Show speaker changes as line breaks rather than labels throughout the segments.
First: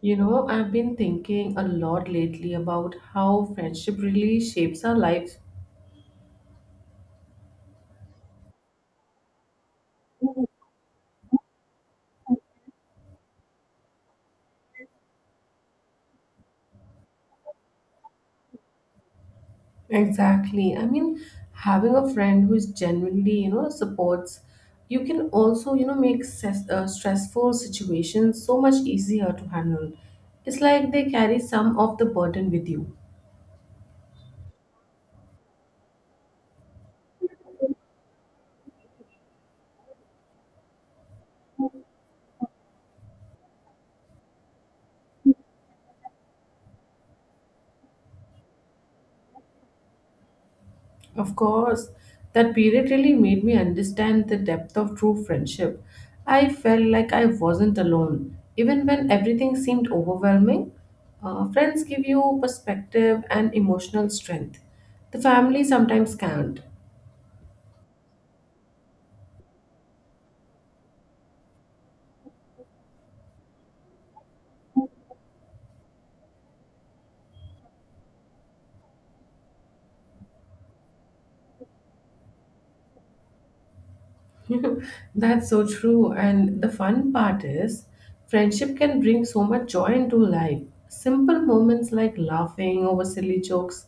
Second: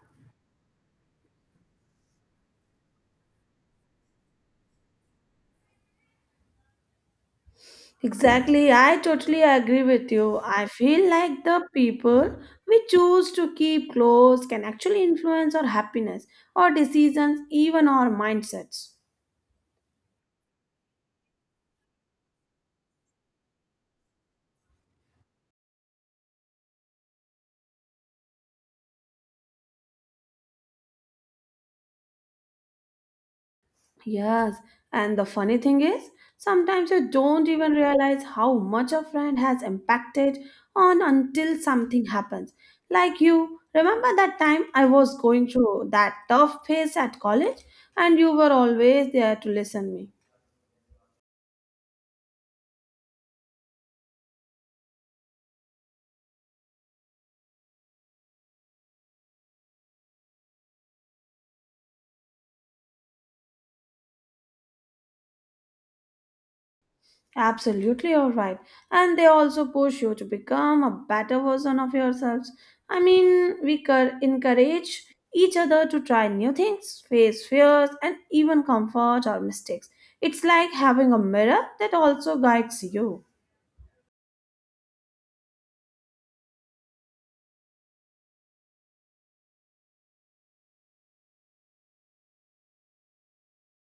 You know, I've been thinking a lot lately about how friendship really shapes our lives.
Exactly, I totally agree with you. I feel like the people we choose to keep close can actually influence our happiness, our decisions, even our mindsets.
Exactly. I mean, having a friend who is genuinely, you know, supports, you can also, make stressful situations so much easier to handle. It's like they carry some of the burden with you.
Yes, and the funny thing is, sometimes you don't even realize how much a friend has impacted on until something happens. Like you, remember that time I was going through that tough phase at college and you were always there to listen me.
Of course, that period really made me understand the depth of true friendship. I felt like I wasn't alone, even when everything seemed overwhelming. Friends give you perspective and emotional strength. The family sometimes can't.
Absolutely, all right, and they also push you to become a better version of yourselves. I mean, encourage each other to try new things, face fears, and even comfort our mistakes. It's like having a mirror that also guides you.
That's so true. And the fun part is, friendship can bring so much joy into life. Simple moments like laughing over silly jokes,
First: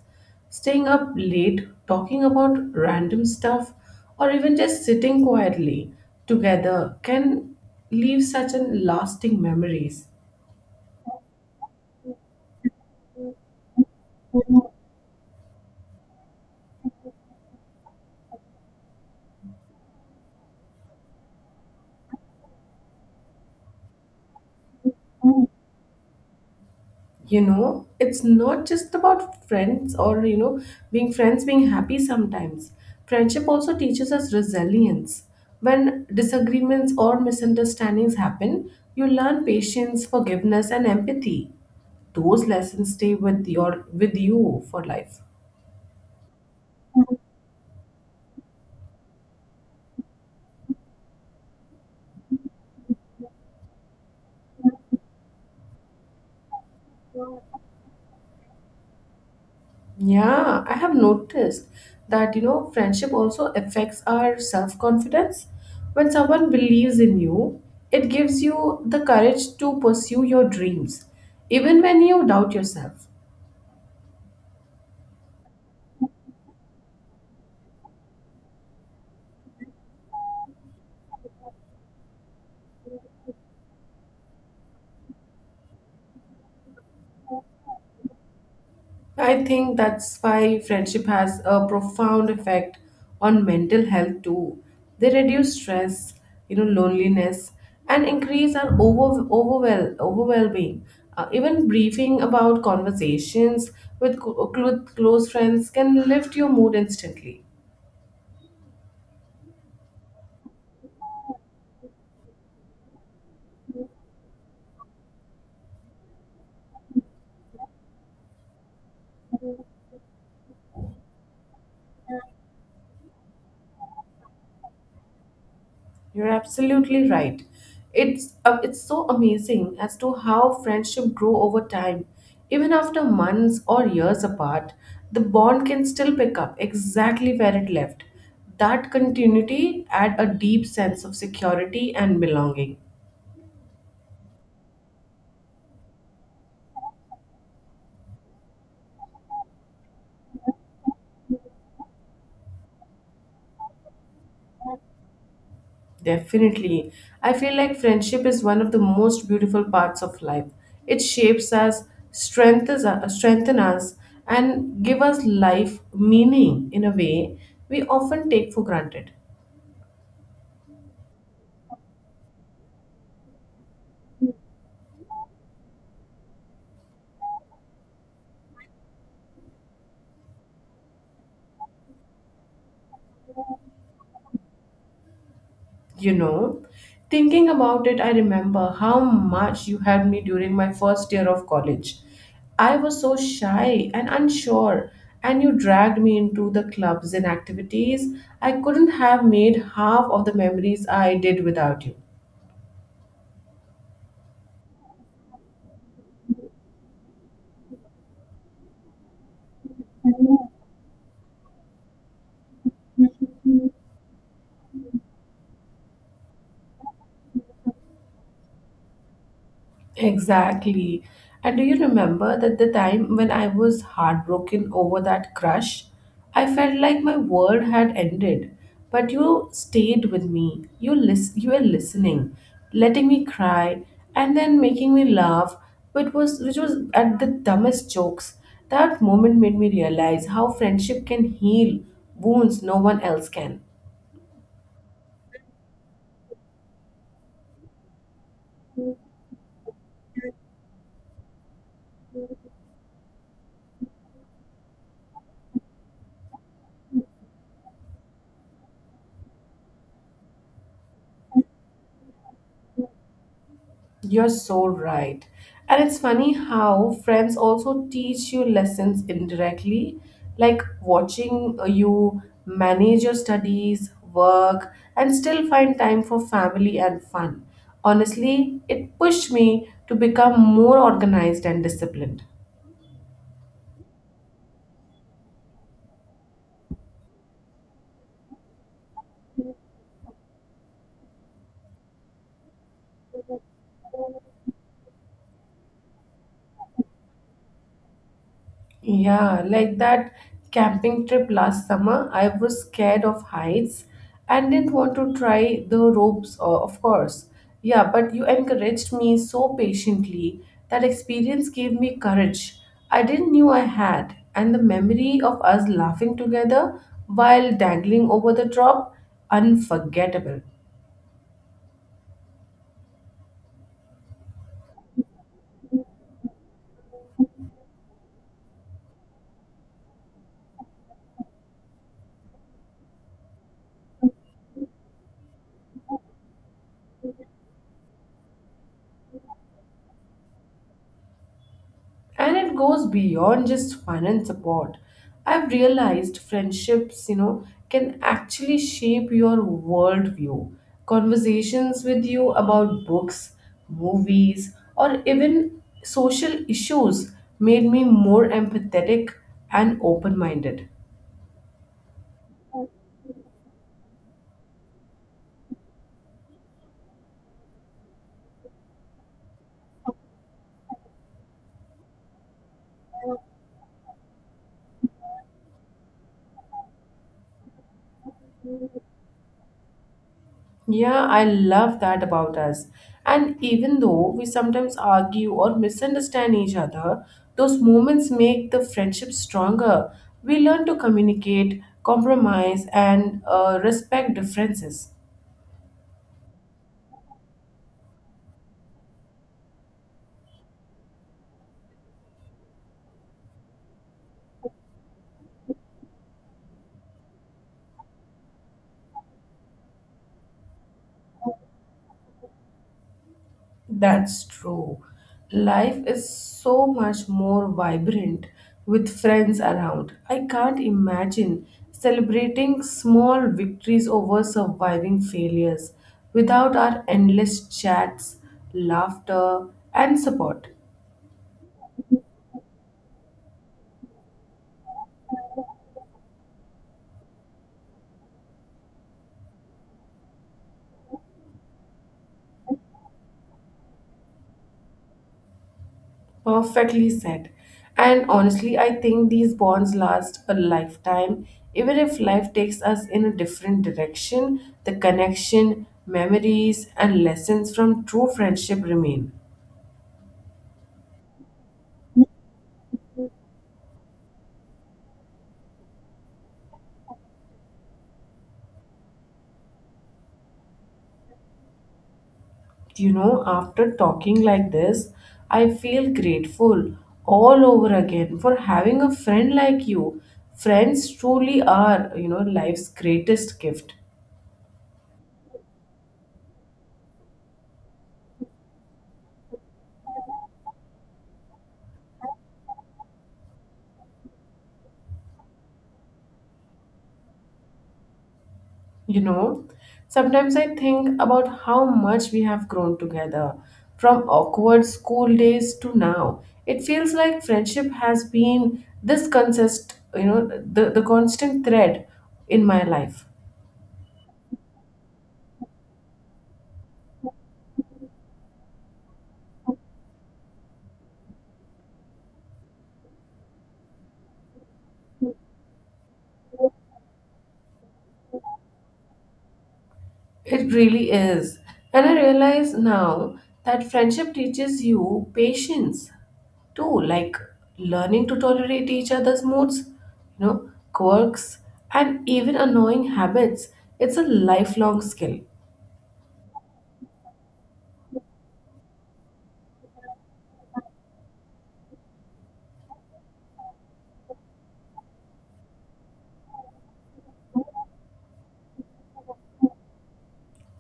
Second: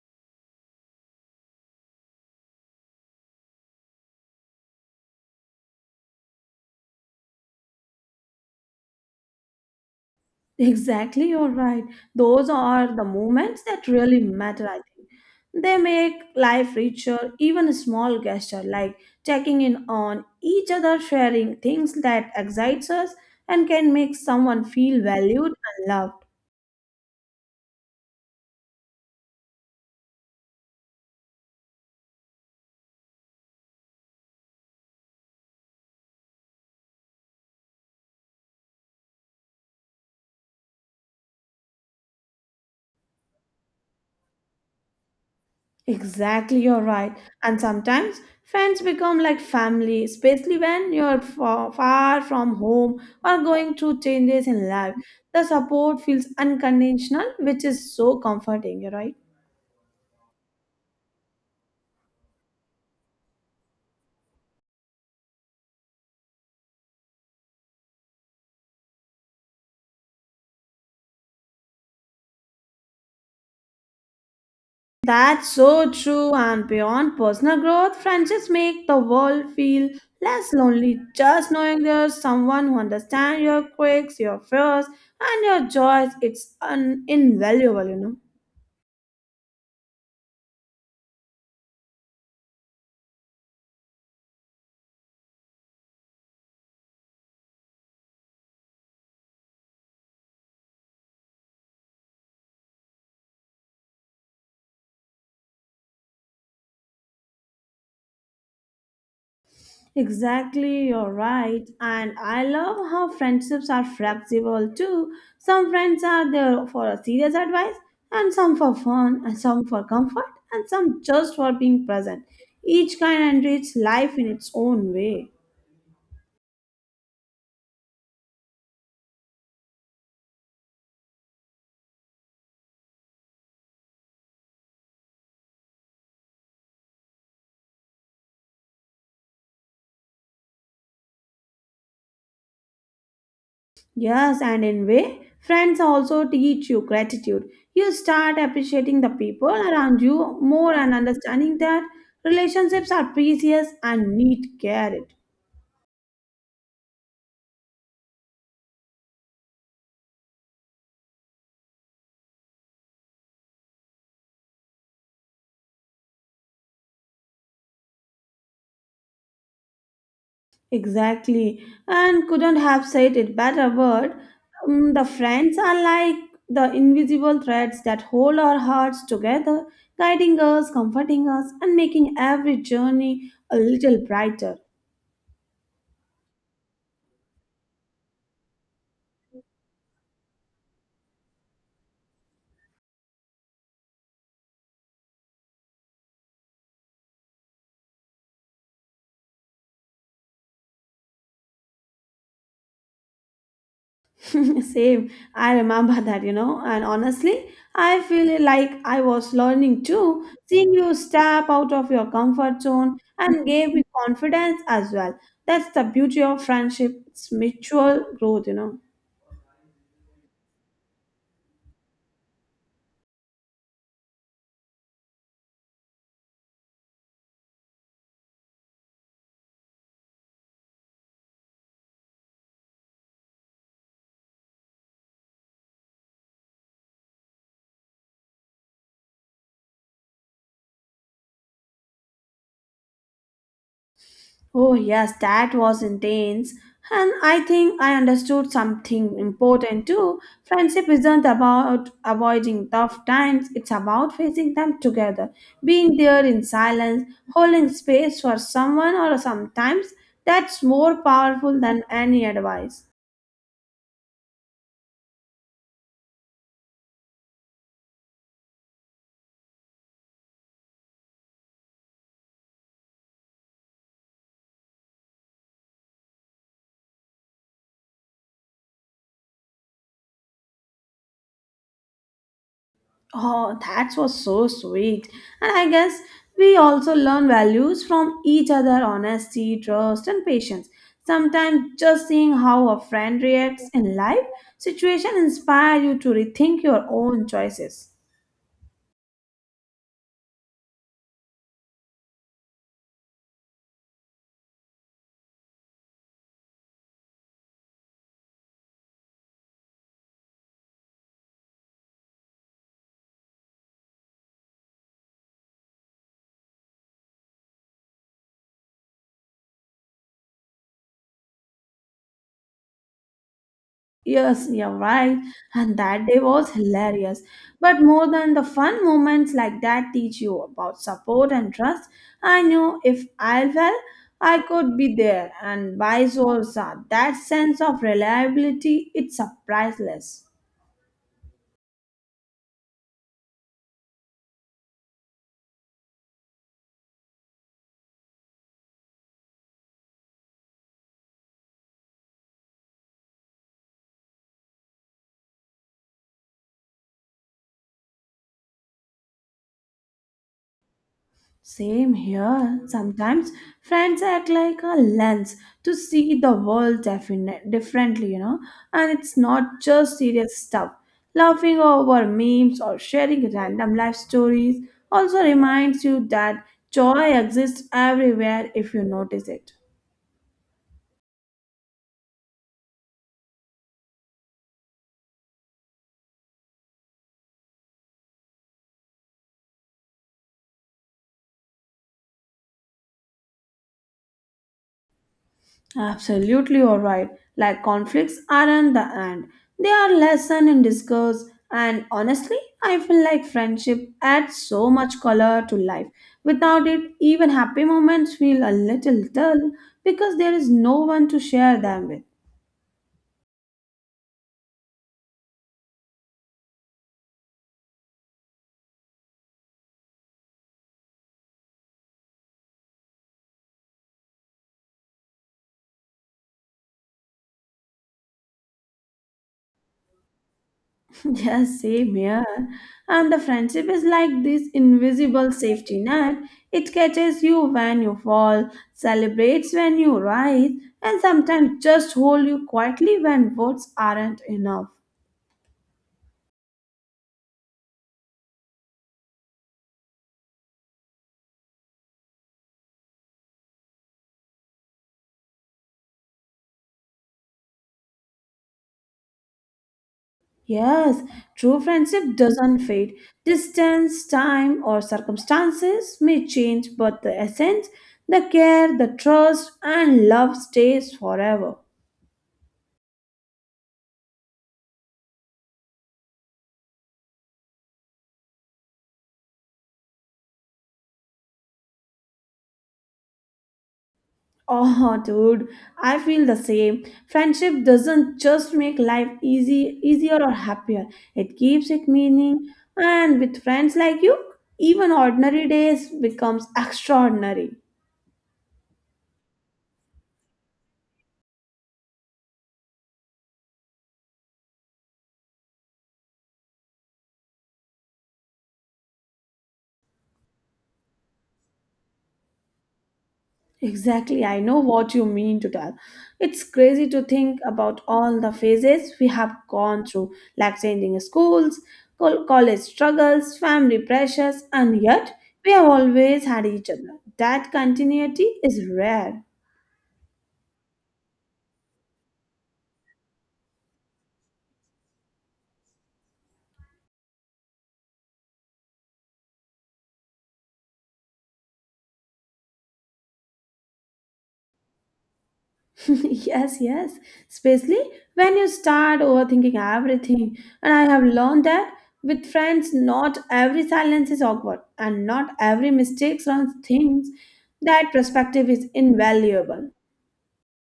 staying up late, talking about random stuff, or even just sitting quietly together can leave such an lasting memories.
Exactly, you're right. Those are the moments that really matter, I think. They make life richer, even a small gesture like checking in on each other, sharing things that excites us and can make someone feel valued and loved.
You know, it's not just about friends or being friends being happy. Sometimes friendship also teaches us resilience. When disagreements or misunderstandings happen, you learn patience, forgiveness, and empathy. Those lessons stay with you for life.
Exactly, you're right. And sometimes friends become like family, especially when you're far from home or going through changes in life. The support feels unconditional, which is so comforting, you're right.
Yeah, I have noticed that, you know, friendship also affects our self-confidence. When someone believes in you, it gives you the courage to pursue your dreams, even when you doubt yourself.
That's so true, and beyond personal growth, friendships make the world feel less lonely. Just knowing there's someone who understands your quirks, your fears, and your joys, it's invaluable,
I think that's why friendship has a profound effect on mental health too. They reduce stress, you know, loneliness, and increase our overwhelming. Even briefing about conversations with close friends can lift your mood instantly.
Exactly, you're right. And I love how friendships are flexible too. Some friends are there for a serious advice, and some for fun, and some for comfort, and some just for being present. Each kind enriches life in its own way.
You're absolutely right. It's so amazing as to how friendship grow over time. Even after months or years apart, the bond can still pick up exactly where it left. That continuity add a deep sense of security and belonging.
Yes, and in way, friends also teach you gratitude. You start appreciating the people around you more and understanding that relationships are precious and need cared.
Definitely. I feel like friendship is one of the most beautiful parts of life. It shapes us, strengthen us, and give us life meaning in a way we often take for granted.
Exactly, and couldn't have said it better word. Mm, the friends are like the invisible threads that hold our hearts together, guiding us, comforting us, and making every journey a little brighter.
You know, thinking about it, I remember how much you helped me during my first year of college. I was so shy and unsure, and you dragged me into the clubs and activities. I couldn't have made half of the memories I did without you.
Same. I remember that, and honestly, I feel like I was learning too. Seeing you step out of your comfort zone and gave me confidence as well. That's the beauty of friendship. It's mutual growth.
Exactly. And do you remember that the time when I was heartbroken over that crush? I felt like my world had ended, but you stayed with me. You were listening, letting me cry, and then making me laugh, which was at the dumbest jokes. That moment made me realize how friendship can heal wounds no one else can.
Oh, yes, that was intense. And I think I understood something important too. Friendship isn't about avoiding tough times, it's about facing them together, being there in silence, holding space for someone or sometimes that's more powerful than any advice.
You're so right. And it's funny how friends also teach you lessons indirectly, like watching you manage your studies, work, and still find time for family and fun. Honestly, it pushed me to become more organized and disciplined.
Oh, that was so sweet. And I guess we also learn values from each other honesty, trust, and patience. Sometimes just seeing how a friend reacts in life situation inspire you to rethink your own choices.
Yeah, like that camping trip last summer, I was scared of heights and didn't want to try the ropes, of course. Yeah, but you encouraged me so patiently. That experience gave me courage I didn't knew I had, and the memory of us laughing together while dangling over the drop, unforgettable.
Yes, you're right. And that day was hilarious. But more than the fun moments like that teach you about support and trust, I knew if I fell, I could be there, and vice versa. That sense of reliability, it's priceless.
And it goes beyond just fun support. I've realized friendships, you know, can actually shape your worldview. Conversations with you about books, movies, or even social issues made me more empathetic and open-minded.
Same here. Sometimes friends act like a lens to see the world differently, and it's not just serious stuff. Laughing over memes or sharing random life stories also reminds you that joy exists everywhere if you notice it.
Yeah, I love that about us. And even though we sometimes argue or misunderstand each other, those moments make the friendship stronger. We learn to communicate, compromise, and respect differences.
Absolutely, all right. Like conflicts aren't the end; they are lesson in discourse. And honestly, I feel like friendship adds so much color to life. Without it, even happy moments feel a little dull because there is no one to share them with.
That's true. Life is so much more vibrant with friends around. I can't imagine celebrating small victories over surviving failures without our endless chats, laughter, and support.
Yeah, same here. And the friendship is like this invisible safety net. It catches you when you fall, celebrates when you rise, and sometimes just holds you quietly when words aren't enough.
Perfectly said. And honestly, I think these bonds last a lifetime. Even if life takes us in a different direction, the connection, memories, and lessons from true friendship remain.
Yes, true friendship doesn't fade. Distance, time, or circumstances may change, but the essence, the care, the trust, and love stays forever.
You know, after talking like this, I feel grateful all over again for having a friend like you. Friends truly are, you know, life's greatest gift.
Oh, dude, I feel the same. Friendship doesn't just make life easier or happier. It keeps it meaning. And with friends like you, even ordinary days becomes extraordinary.
You know, sometimes I think about how much we have grown together from awkward school days to now. It feels like friendship has been this consist, you know, the constant thread in my life.
Exactly, I know what you mean to tell. It's crazy to think about all the phases we have gone through, like changing schools, college struggles, family pressures, and yet we have always had each other. That continuity is rare.
It really is. And I realize now that friendship teaches you patience too, like learning to tolerate each other's moods, you know, quirks, and even annoying habits. It's a lifelong skill.
Yes, yes. Especially when you start overthinking everything. And I have learned that with friends, not every silence is awkward and not every mistake runs things. That perspective is invaluable.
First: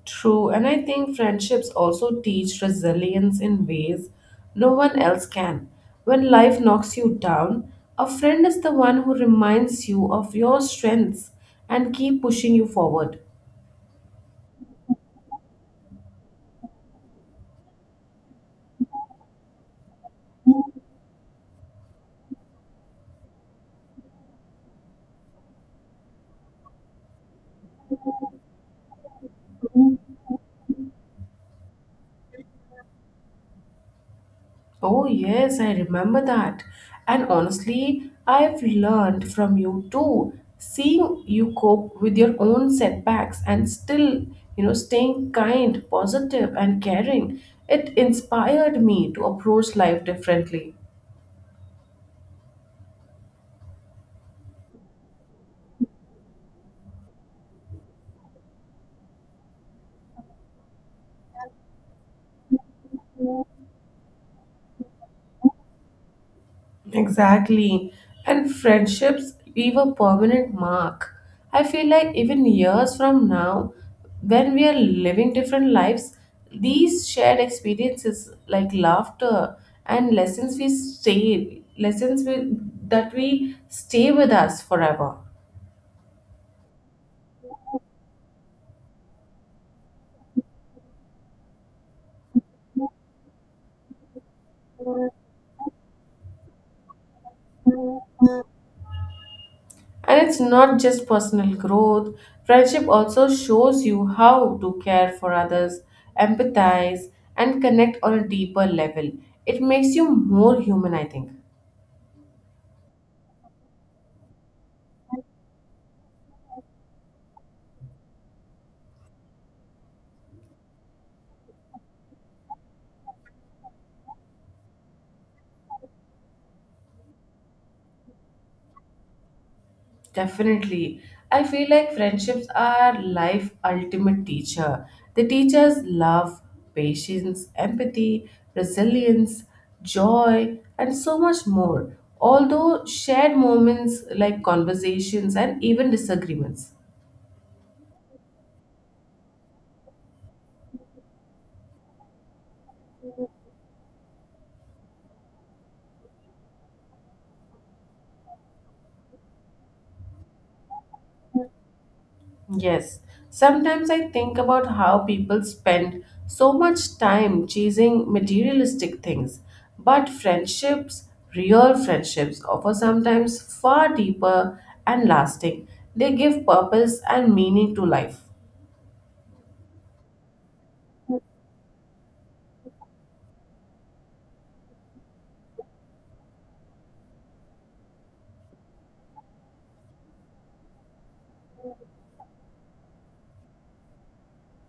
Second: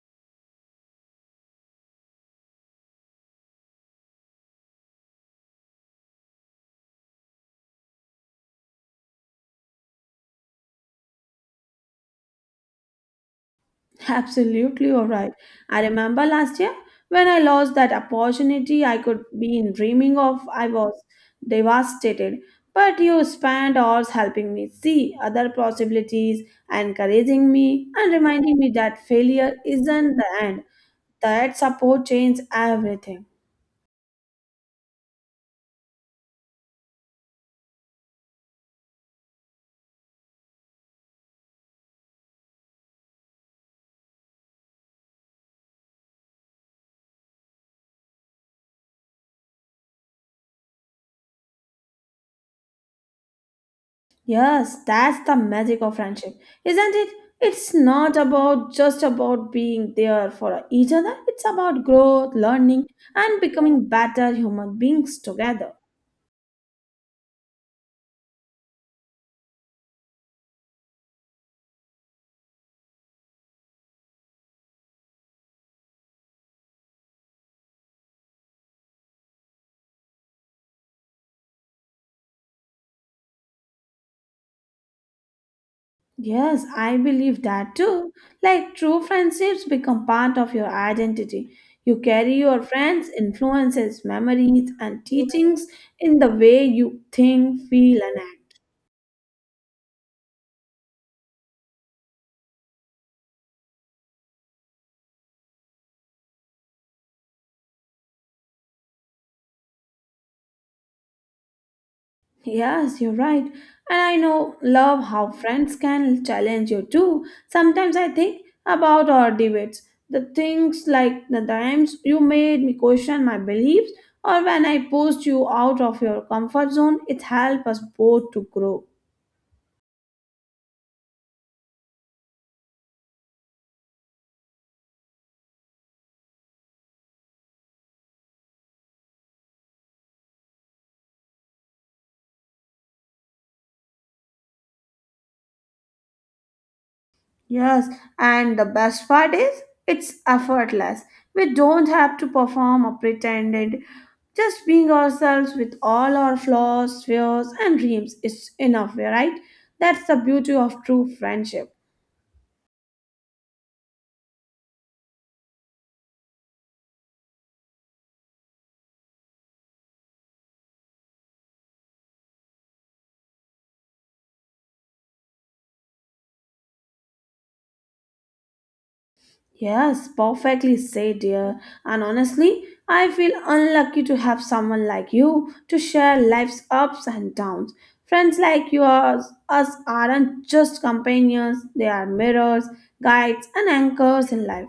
True, and I think friendships also teach resilience in ways no one else can. When life knocks you down, a friend is the one who reminds you of your strengths and keep pushing you forward.
Absolutely, all right. I remember last year when I lost that opportunity I could be in dreaming of. I was devastated, but you spent hours helping me see other possibilities, encouraging me, and reminding me that failure isn't the end. That support changed everything.
Oh yes, I remember that. And honestly, I've learned from you too. Seeing you cope with your own setbacks and still, you know, staying kind, positive, and caring, it inspired me to approach life differently.
Yes, that's the magic of friendship, isn't it? It's not about just about being there for each other. It's about growth, learning, and becoming better human beings together.
Exactly. And friendships leave a permanent mark. I feel like even years from now, when we are living different lives, these shared experiences like laughter and lessons we stay lessons we, that we stay with us forever.
Yes, I believe that too. Like true friendships become part of your identity. You carry your friends' influences, memories, and teachings in the way you think, feel, and act.
And it's not just personal growth, friendship also shows you how to care for others, empathize, and connect on a deeper level. It makes you more human, I think.
Yes, you're right. And I know love how friends can challenge you too. Sometimes I think about our debates, the things like the times you made me question my beliefs, or when I pushed you out of your comfort zone, it helped us both to grow.
Definitely. I feel like friendships are life ultimate teacher. They teach us love, patience, empathy, resilience, joy, and so much more. Although shared moments like conversations and even disagreements.
Yes, and the best part is it's effortless. We don't have to perform or pretend it. Just being ourselves with all our flaws, fears, and dreams is enough, right? That's the beauty of true friendship.
Yes, sometimes I think about how people spend so much time chasing materialistic things, but friendships, real friendships, offer sometimes far deeper and lasting. They give purpose and meaning to life.
Yes, perfectly said, dear. And honestly, I feel unlucky to have someone like you to share life's ups and downs. Friends like yours, us aren't just companions, they are mirrors, guides, and anchors in life.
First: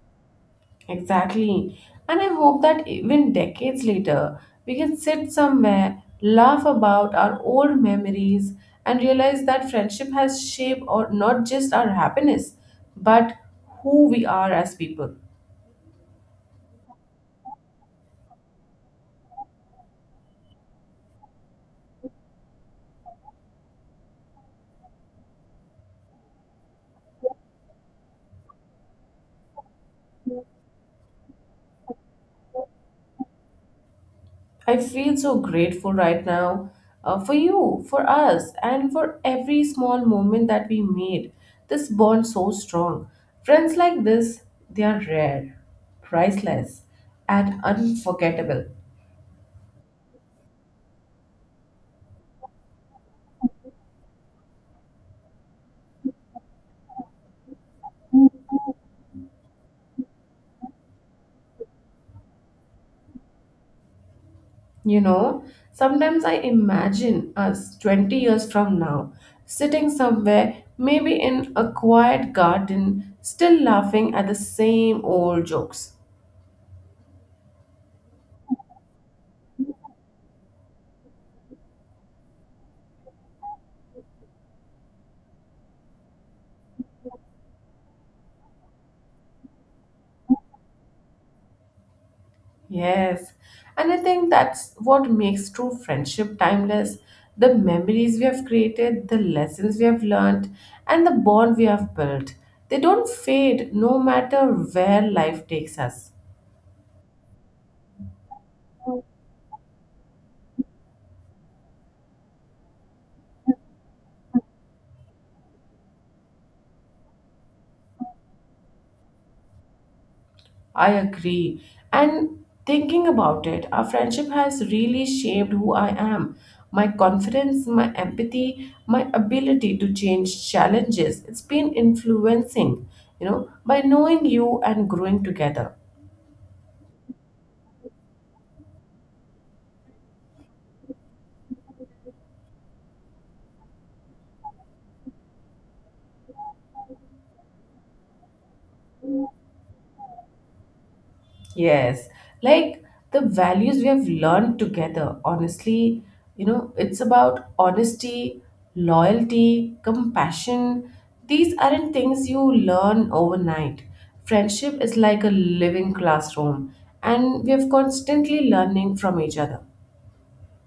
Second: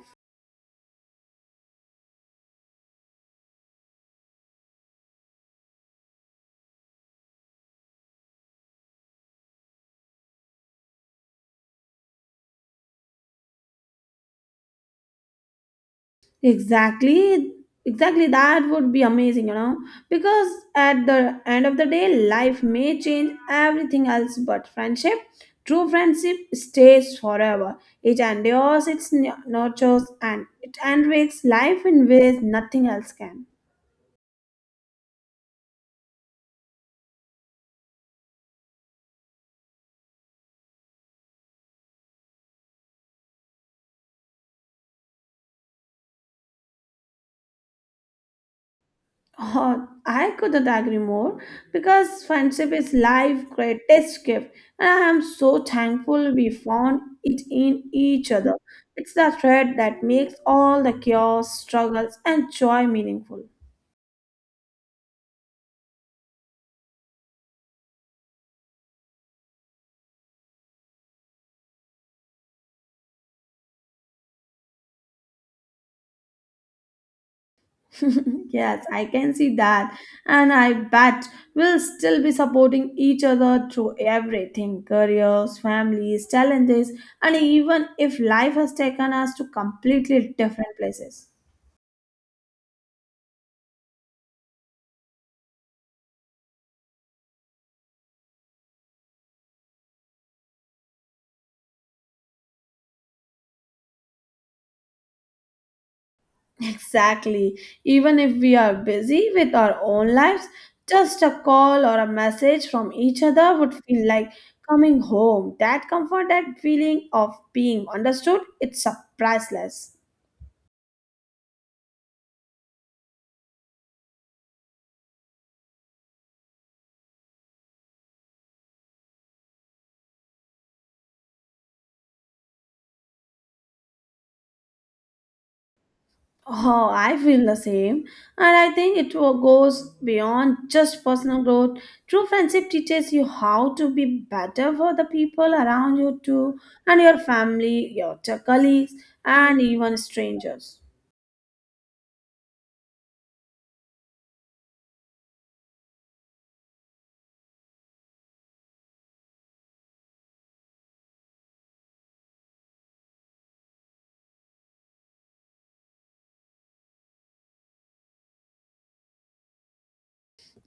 Exactly. And I hope that even decades later, we can sit somewhere, laugh about our old memories, and realize that friendship has shaped or not just our happiness, but who we are as people.
Exactly, exactly. That would be amazing, because at the end of the day, life may change everything else, but friendship, true friendship, stays forever. It endures, nurtures, and it enriches life in ways nothing else can.
I feel so grateful right now, for you, for us, and for every small moment that we made this bond so strong. Friends like this, they are rare, priceless, and unforgettable.
Oh, I couldn't agree more because friendship is life' greatest gift, and I am so thankful we found it in each other. It's the thread that makes all the chaos, struggles, and joy meaningful.
You know, sometimes I imagine us 20 years from now sitting somewhere, maybe in a quiet garden, still laughing at the same old jokes.
Yes, I can see that, and I bet we'll still be supporting each other through everything careers, families, challenges, and even if life has taken us to completely different places.
Yes, and I think that's what makes true friendship timeless, the memories we have created, the lessons we have learned, and the bond we have built. They don't fade no matter where life takes us.
Exactly. Even if we are busy with our own lives, just a call or a message from each other would feel like coming home. That comfort, that feeling of being understood, it's a priceless.
I agree. And thinking about it, our friendship has really shaped who I am. My confidence, my empathy, my ability to change challenges. It's been influencing, you know, by knowing you and growing together.
Oh, I feel the same. And I think goes beyond just personal growth. True friendship teaches you how to be better for the people around you, too, and your family, your colleagues, and even strangers.
Yes, like the values we have learned together, honestly, you know, it's about honesty, loyalty, compassion. These aren't things you learn overnight. Friendship is like a living classroom, and we are constantly learning from each other.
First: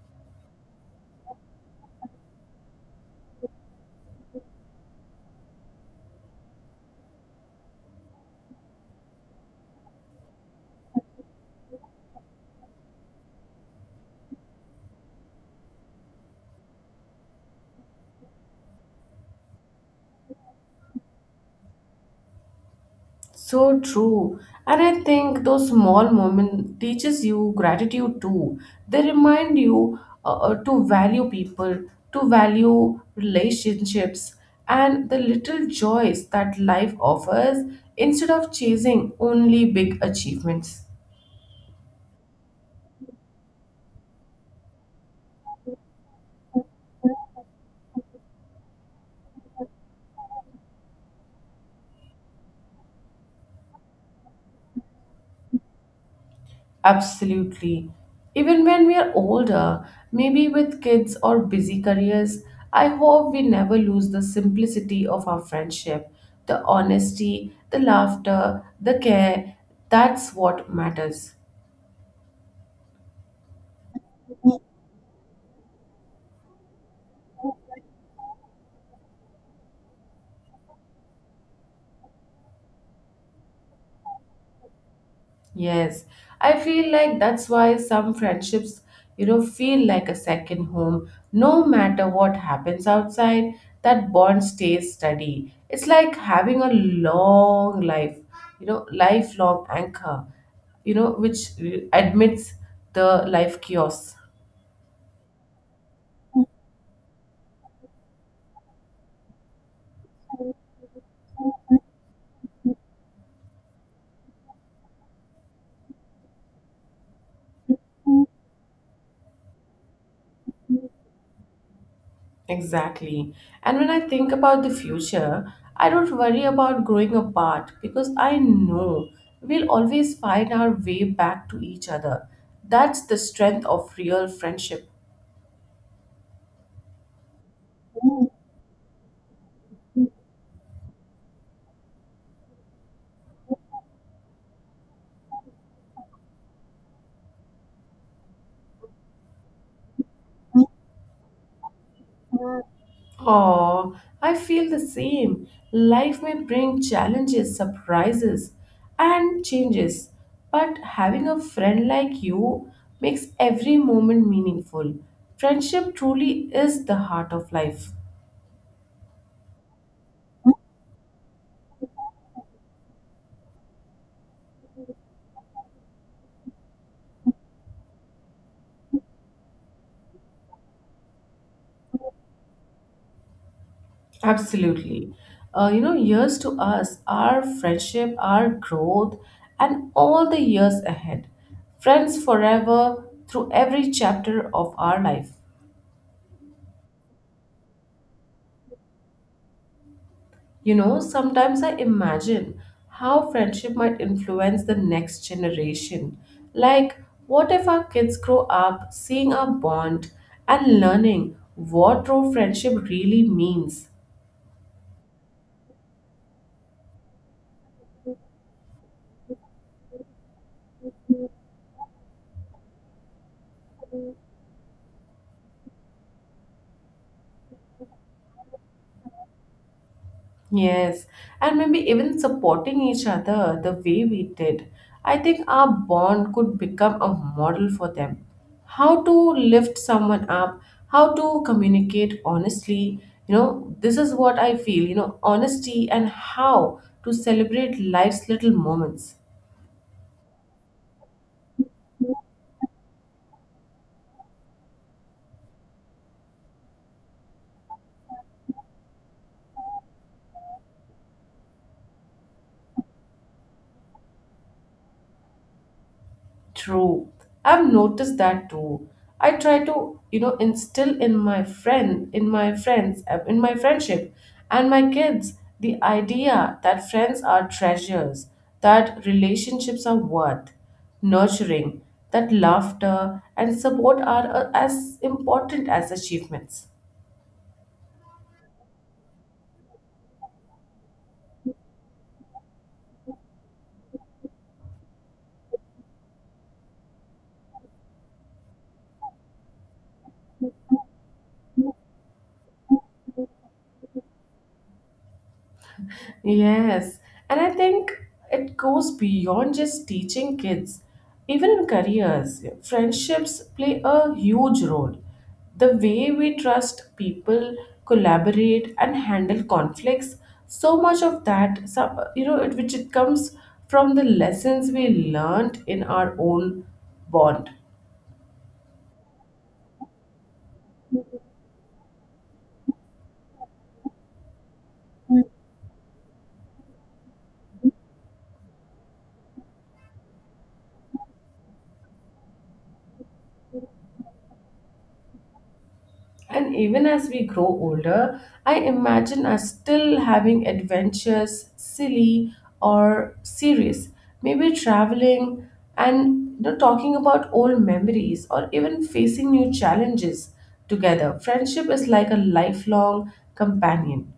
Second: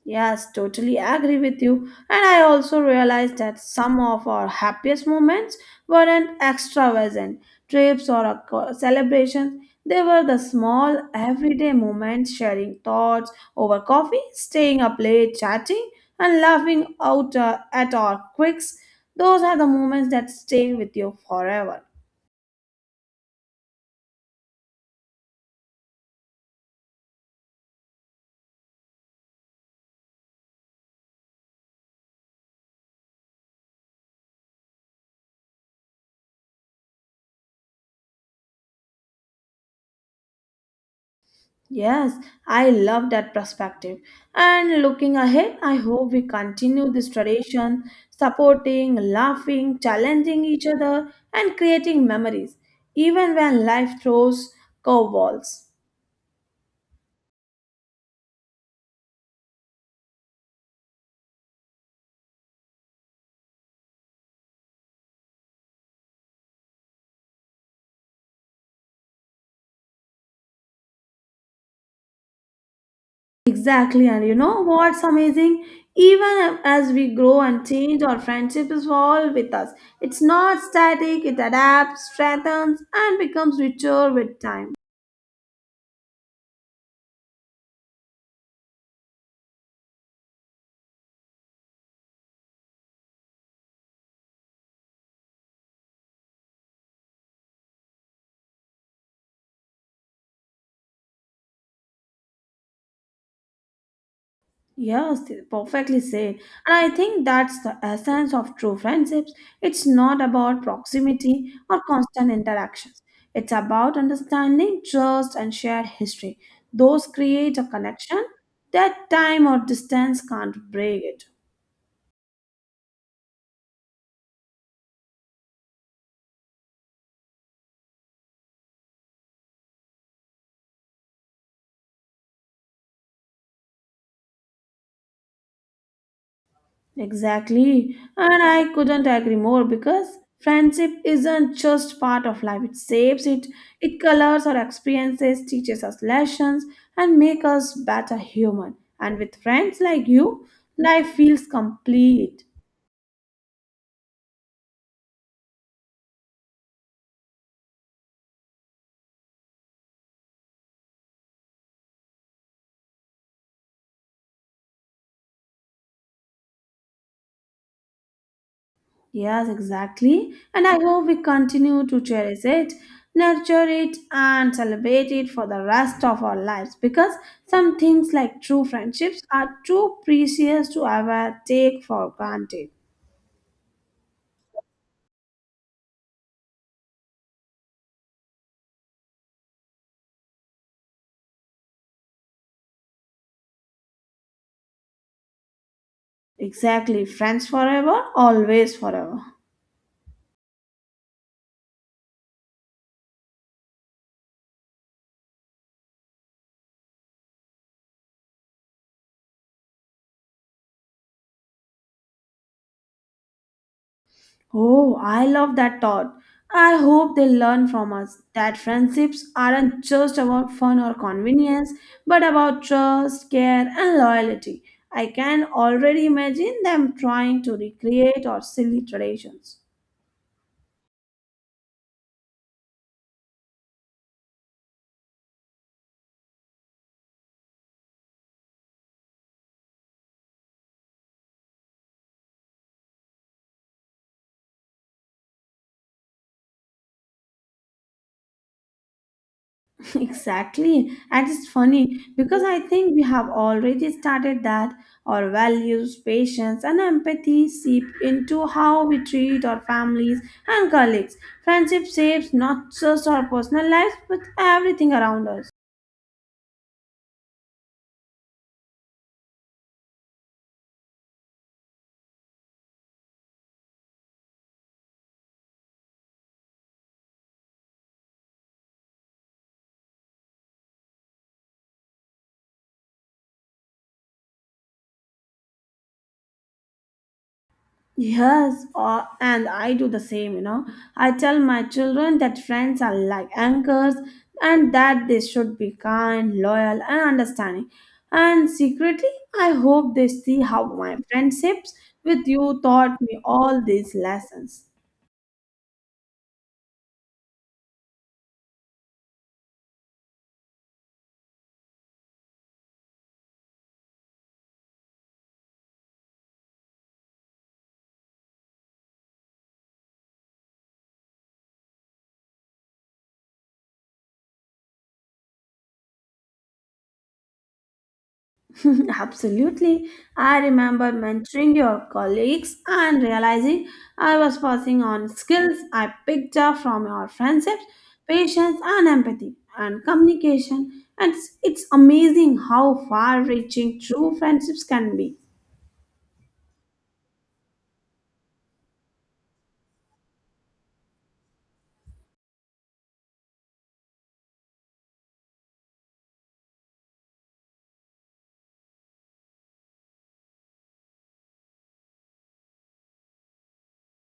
Yes, totally agree with you. And I also realized that some of our happiest moments weren't extravagant trips or a celebrations. They were the small, everyday moments, sharing thoughts over coffee, staying up late, chatting, and laughing out at our quirks. Those are the moments that stay with you forever.
So true. And I think those small moments teaches you gratitude too. They remind you to value people, to value relationships and the little joys that life offers instead of chasing only big achievements.
Yes, I love that perspective. And looking ahead, I hope we continue this tradition, supporting, laughing, challenging each other, and creating memories, even when life throws curveballs.
Absolutely. Even when we are older, maybe with kids or busy careers, I hope we never lose the simplicity of our friendship, the honesty, the laughter, the care. That's what matters.
Exactly, and you know what's amazing? Even as we grow and change, our friendship is all with us. It's not static, it adapts, strengthens, and becomes richer with time.
Yes, I feel like that's why some friendships, you know, feel like a second home. No matter what happens outside, that bond stays steady. It's like having a long life, you know, lifelong anchor, you know, which admits the life chaos.
Yes, perfectly said. And I think that's the essence of true friendships. It's not about proximity or constant interactions. It's about understanding, trust, and shared history. Those create a connection that time or distance can't break it.
Exactly. And when I think about the future, I don't worry about growing apart because I know we'll always find our way back to each other. That's the strength of real friendship.
Exactly. And I couldn't agree more because friendship isn't just part of life. It shapes it, it colors our experiences, teaches us lessons, and makes us better human. And with friends like you, life feels complete.
Oh, I feel the same. Life may bring challenges, surprises, and changes, but having a friend like you makes every moment meaningful. Friendship truly is the heart of life.
Yes, exactly. And I hope we continue to cherish it, nurture it, and celebrate it for the rest of our lives because some things like true friendships are too precious to ever take for granted.
Absolutely. You know, years to us, our friendship, our growth, and all the years ahead. Friends forever through every chapter of our life.
Exactly. Friends forever, always forever.
You know, sometimes I imagine how friendship might influence the next generation. Like, what if our kids grow up seeing our bond and learning what true friendship really means?
Oh, I love that thought. I hope they learn from us that friendships aren't just about fun or convenience, but about trust, care, and loyalty. I can already imagine them trying to recreate our silly traditions.
Yes, and maybe even supporting each other the way we did. I think our bond could become a model for them. How to lift someone up, how to communicate honestly. You know, this is what I feel, you know, honesty and how to celebrate life's little moments.
Exactly. And it's funny because I think we have already started that our values, patience, and empathy seep into how we treat our families and colleagues. Friendship shapes not just our personal lives but everything around us.
True. I've noticed that too. I try to, you know, instill in in my friends, in my friendship and my kids the idea that friends are treasures, that relationships are worth nurturing, that laughter and support are as important as achievements.
Yes, and I do the same, I tell my children that friends are like anchors and that they should be kind, loyal, and understanding. And secretly, I hope they see how my friendships with you taught me all these lessons.
Yes, and I think it goes beyond just teaching kids. Even in careers, friendships play a huge role. The way we trust people, collaborate, and handle conflicts, so much of that, some, you know, it, which it comes from the lessons we learned in our own bond.
Absolutely. I remember mentoring your colleagues and realizing I was passing on skills I picked up from your friendships, patience, and empathy, and communication. And it's amazing how far reaching true friendships can be.
And even as we grow older, I imagine us still having adventures, silly or serious, maybe traveling and, you know, talking about old memories or even facing new challenges together. Friendship is like a lifelong companion.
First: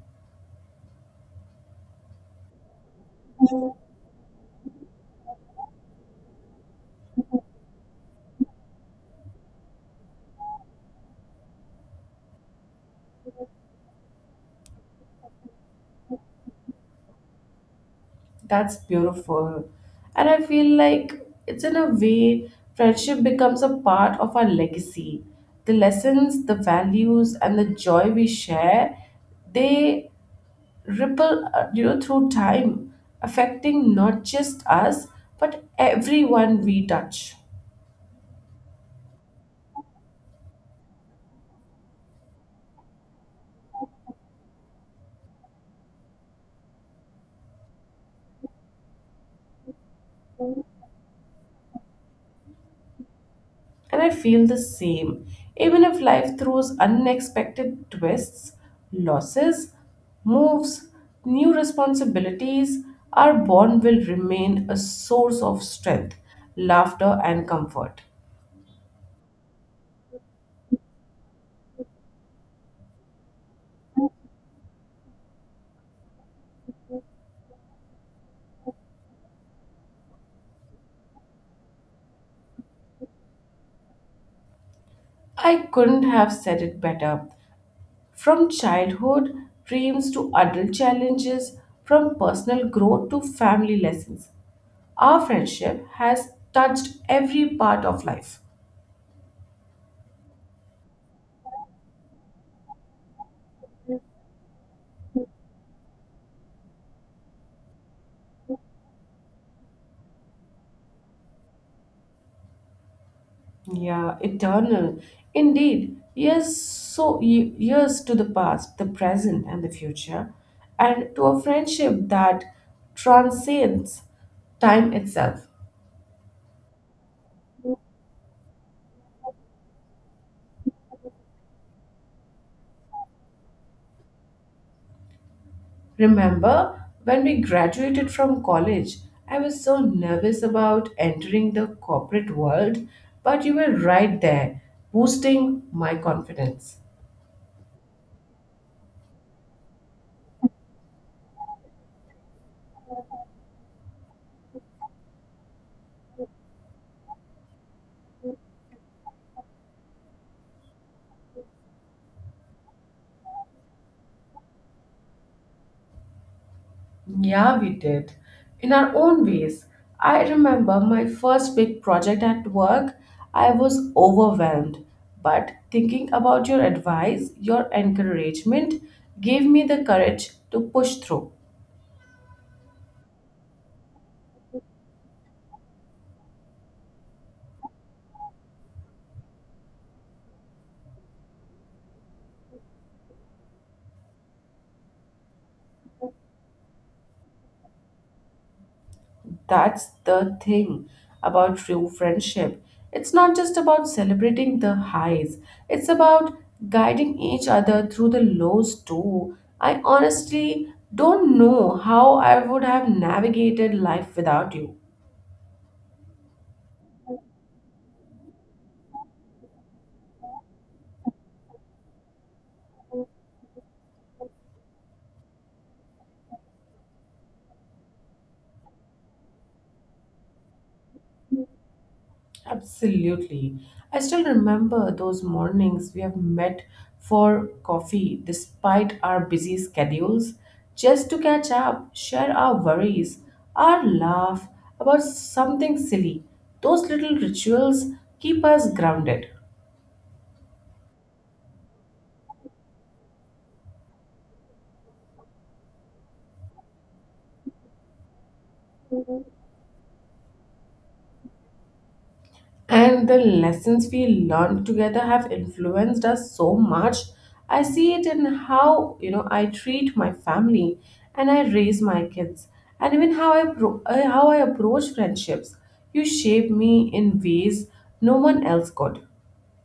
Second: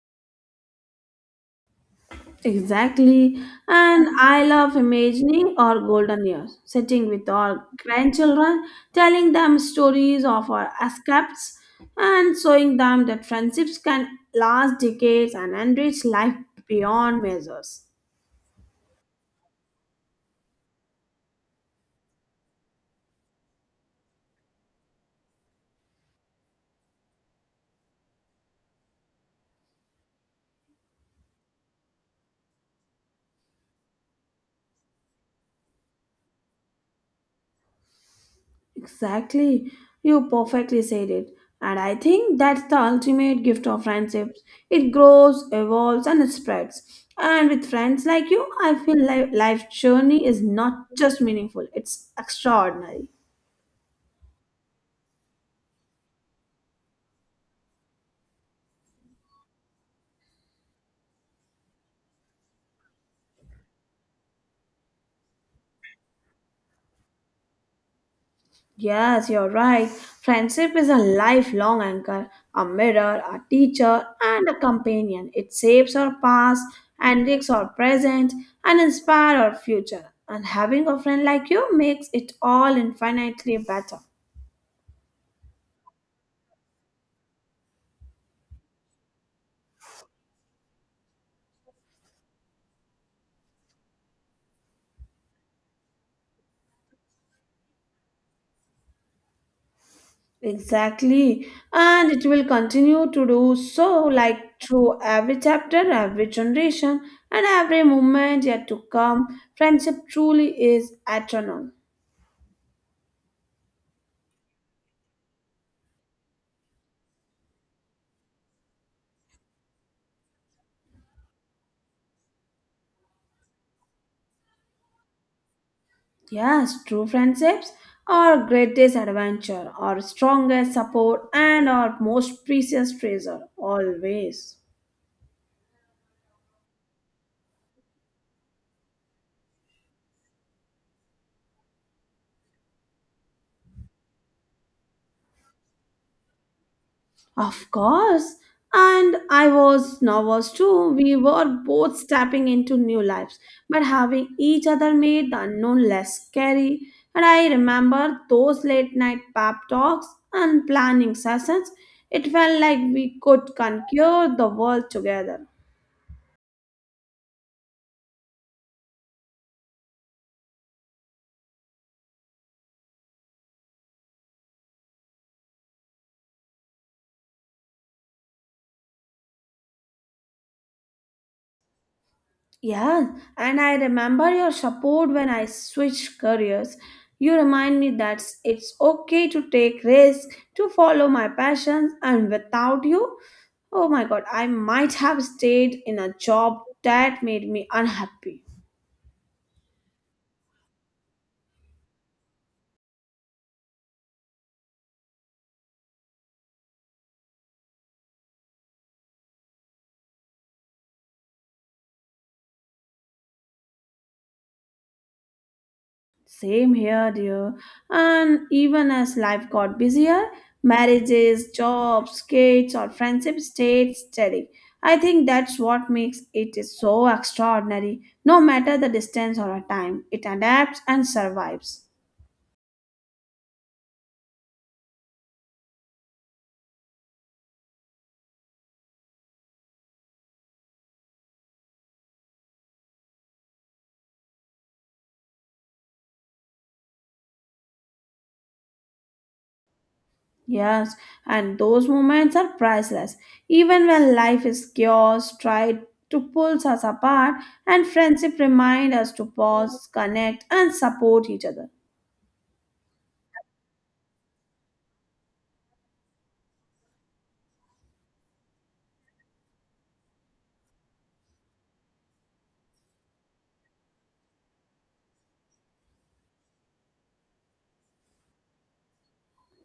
Exactly. And I love imagining our golden years, sitting with our grandchildren, telling them stories of our escapes, and showing them that friendships can last decades and enrich life beyond measures.
That's beautiful. And I feel like it's in a way, friendship becomes a part of our legacy. The lessons, the values, and the joy we share, they ripple, you know, through time, affecting not just us but everyone we touch.
Exactly. You perfectly said it. And I think that's the ultimate gift of friendships. It grows, evolves, and it spreads. And with friends like you, I feel life journey is not just meaningful, it's extraordinary.
And I feel the same. Even if life throws unexpected twists, losses, moves, new responsibilities, our bond will remain a source of strength, laughter, and comfort.
Yes, you're right. Friendship is a lifelong anchor, a mirror, a teacher, and a companion. It shapes our past, enriches our present, and inspires our future. And having a friend like you makes it all infinitely better.
I couldn't have said it better. From childhood dreams to adult challenges, from personal growth to family lessons, our friendship has touched every part of life.
Exactly. And it will continue to do so, like through every chapter, every generation, and every moment yet to come. Friendship truly is eternal.
Yeah, eternal. Indeed, years to the past, the present, and the future, and to a friendship that transcends time itself.
Yes, true friendships are greatest adventure, our strongest support, and our most precious treasure, always.
Remember when we graduated from college, I was so nervous about entering the corporate world, but you were right there, boosting my confidence.
Of course, and I was nervous too. We were both stepping into new lives, but having each other made the unknown less scary. And I remember those late night pep talks and planning sessions. It felt like we could conquer the world together.
Yeah, we did. In our own ways. I remember my first big project at work, I was overwhelmed. But thinking about your advice, your encouragement gave me the courage to push through.
Yeah, and I remember your support when I switched careers. You remind me that it's okay to take risks, to follow my passions, and without you, oh my god, I might have stayed in a job that made me unhappy.
That's the thing about true friendship. It's not just about celebrating the highs, it's about guiding each other through the lows too. I honestly don't know how I would have navigated life without you.
Same here, dear. And even as life got busier, marriages, jobs, kids, or friendships stayed steady. I think that's what makes it is so extraordinary. No matter the distance or a time, it adapts and survives.
Absolutely. I still remember those mornings we have met for coffee despite our busy schedules, just to catch up, share our worries, our laugh about something silly. Those little rituals keep us grounded.
Yes, and those moments are priceless. Even when life is chaos, tried to pull us apart, and friendship remind us to pause, connect, and support each other.
And the lessons we learned together have influenced us so much. I see it in how, you know, I treat my family and I raise my kids and even how how I approach friendships. You shape me in ways no one else could.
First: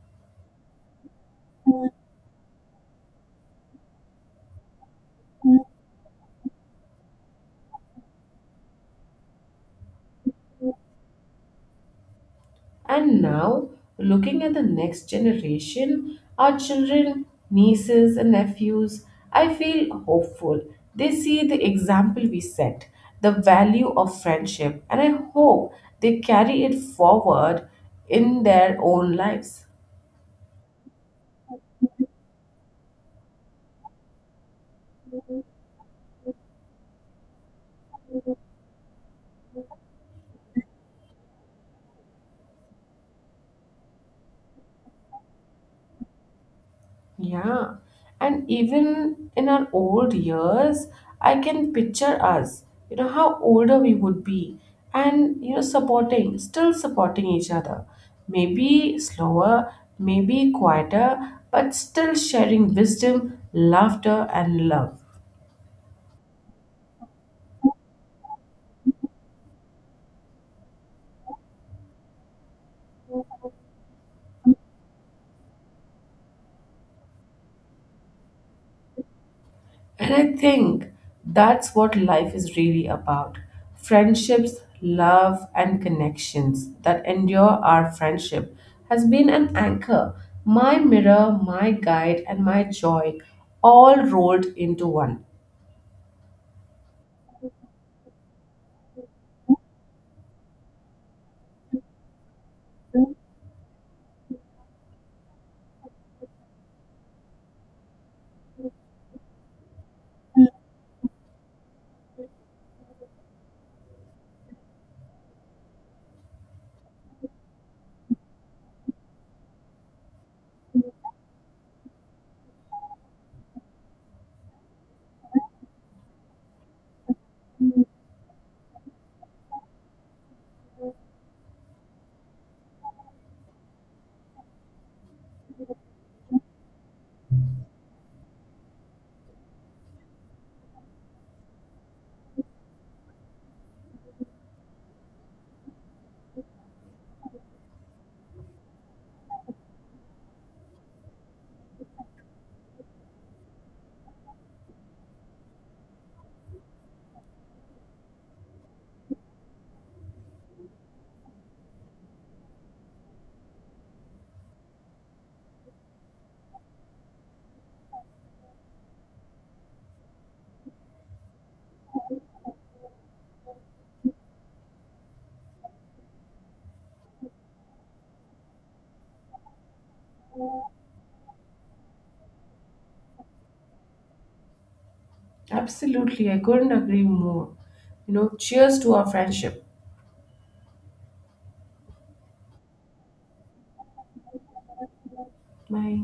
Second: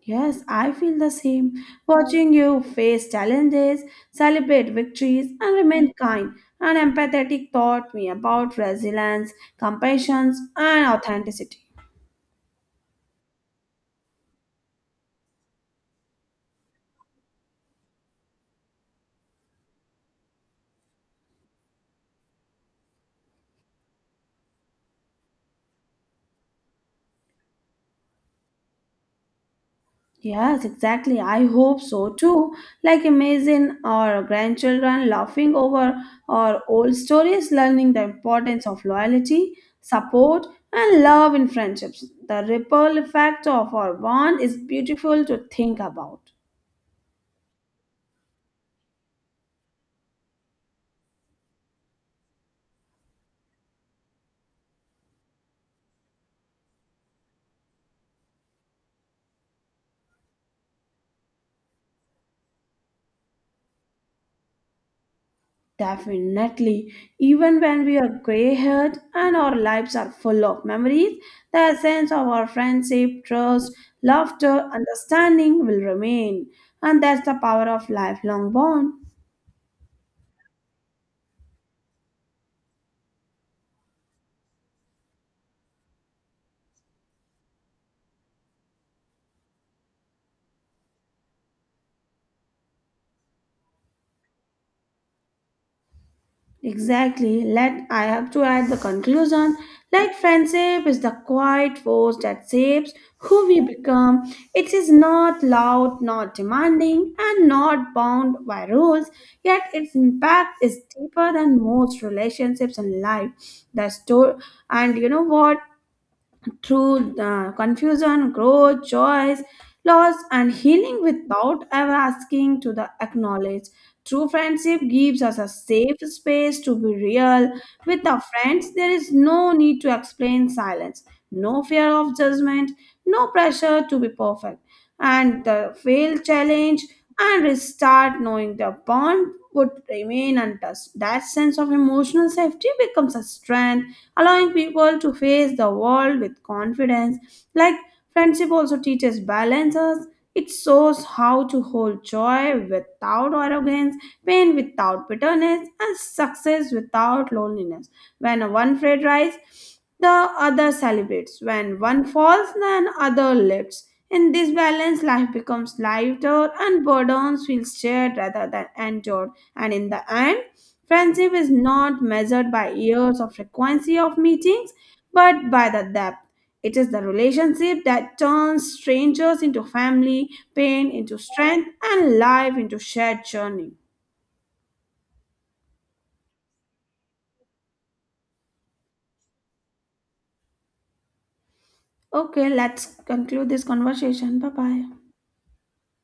Yes, I feel the same. Watching you face challenges, celebrate victories, and remain kind and empathetic taught me about resilience, compassion, and authenticity.
And now, looking at the next generation, our children, nieces, and nephews, I feel hopeful. They see the example we set, the value of friendship, and I hope they carry it forward in their own lives.
Yes, exactly. I hope so too. Like imagine our grandchildren laughing over our old stories, learning the importance of loyalty, support, and love in friendships. The ripple effect of our bond is beautiful to think about.
Yeah. And even in our old years, I can picture us, you know, how older we would be and, you know, still supporting each other. Maybe slower, maybe quieter, but still sharing wisdom, laughter, and love.
Definitely. Even when we are gray haired and our lives are full of memories, the essence of our friendship, trust, laughter, understanding will remain. And that's the power of lifelong bond.
And I think that's what life is really about, friendships, love, and connections that endure. Our friendship has been an anchor, my mirror, my guide, and my joy all rolled into one.
Exactly. Let I have to add the conclusion. Like friendship is the quiet force that shapes who we become. It is not loud, not demanding, and not bound by rules. Yet its impact is deeper than most relationships in life. The store and you know what? Through confusion, growth, joys, loss, and healing without ever asking to the acknowledge. True friendship gives us a safe space to be real. With our friends, there is no need to explain silence, no fear of judgment, no pressure to be perfect and the fail challenge and restart knowing the bond would remain untouched. That sense of emotional safety becomes a strength, allowing people to face the world with confidence. Like friendship also teaches balances. It shows how to hold joy without arrogance, pain without bitterness, and success without loneliness. When one friend rises, the other celebrates. When one falls, then other lifts in this balance, life becomes lighter and burdens feel shared rather than endured. And in the end, friendship is not measured by years of frequency of meetings, but by the depth. It is the relationship that turns strangers into family, pain into strength, and life into shared journey.
Absolutely, I couldn't agree more. You know, cheers to our friendship.
Okay, let's conclude this conversation. Bye bye.
Bye.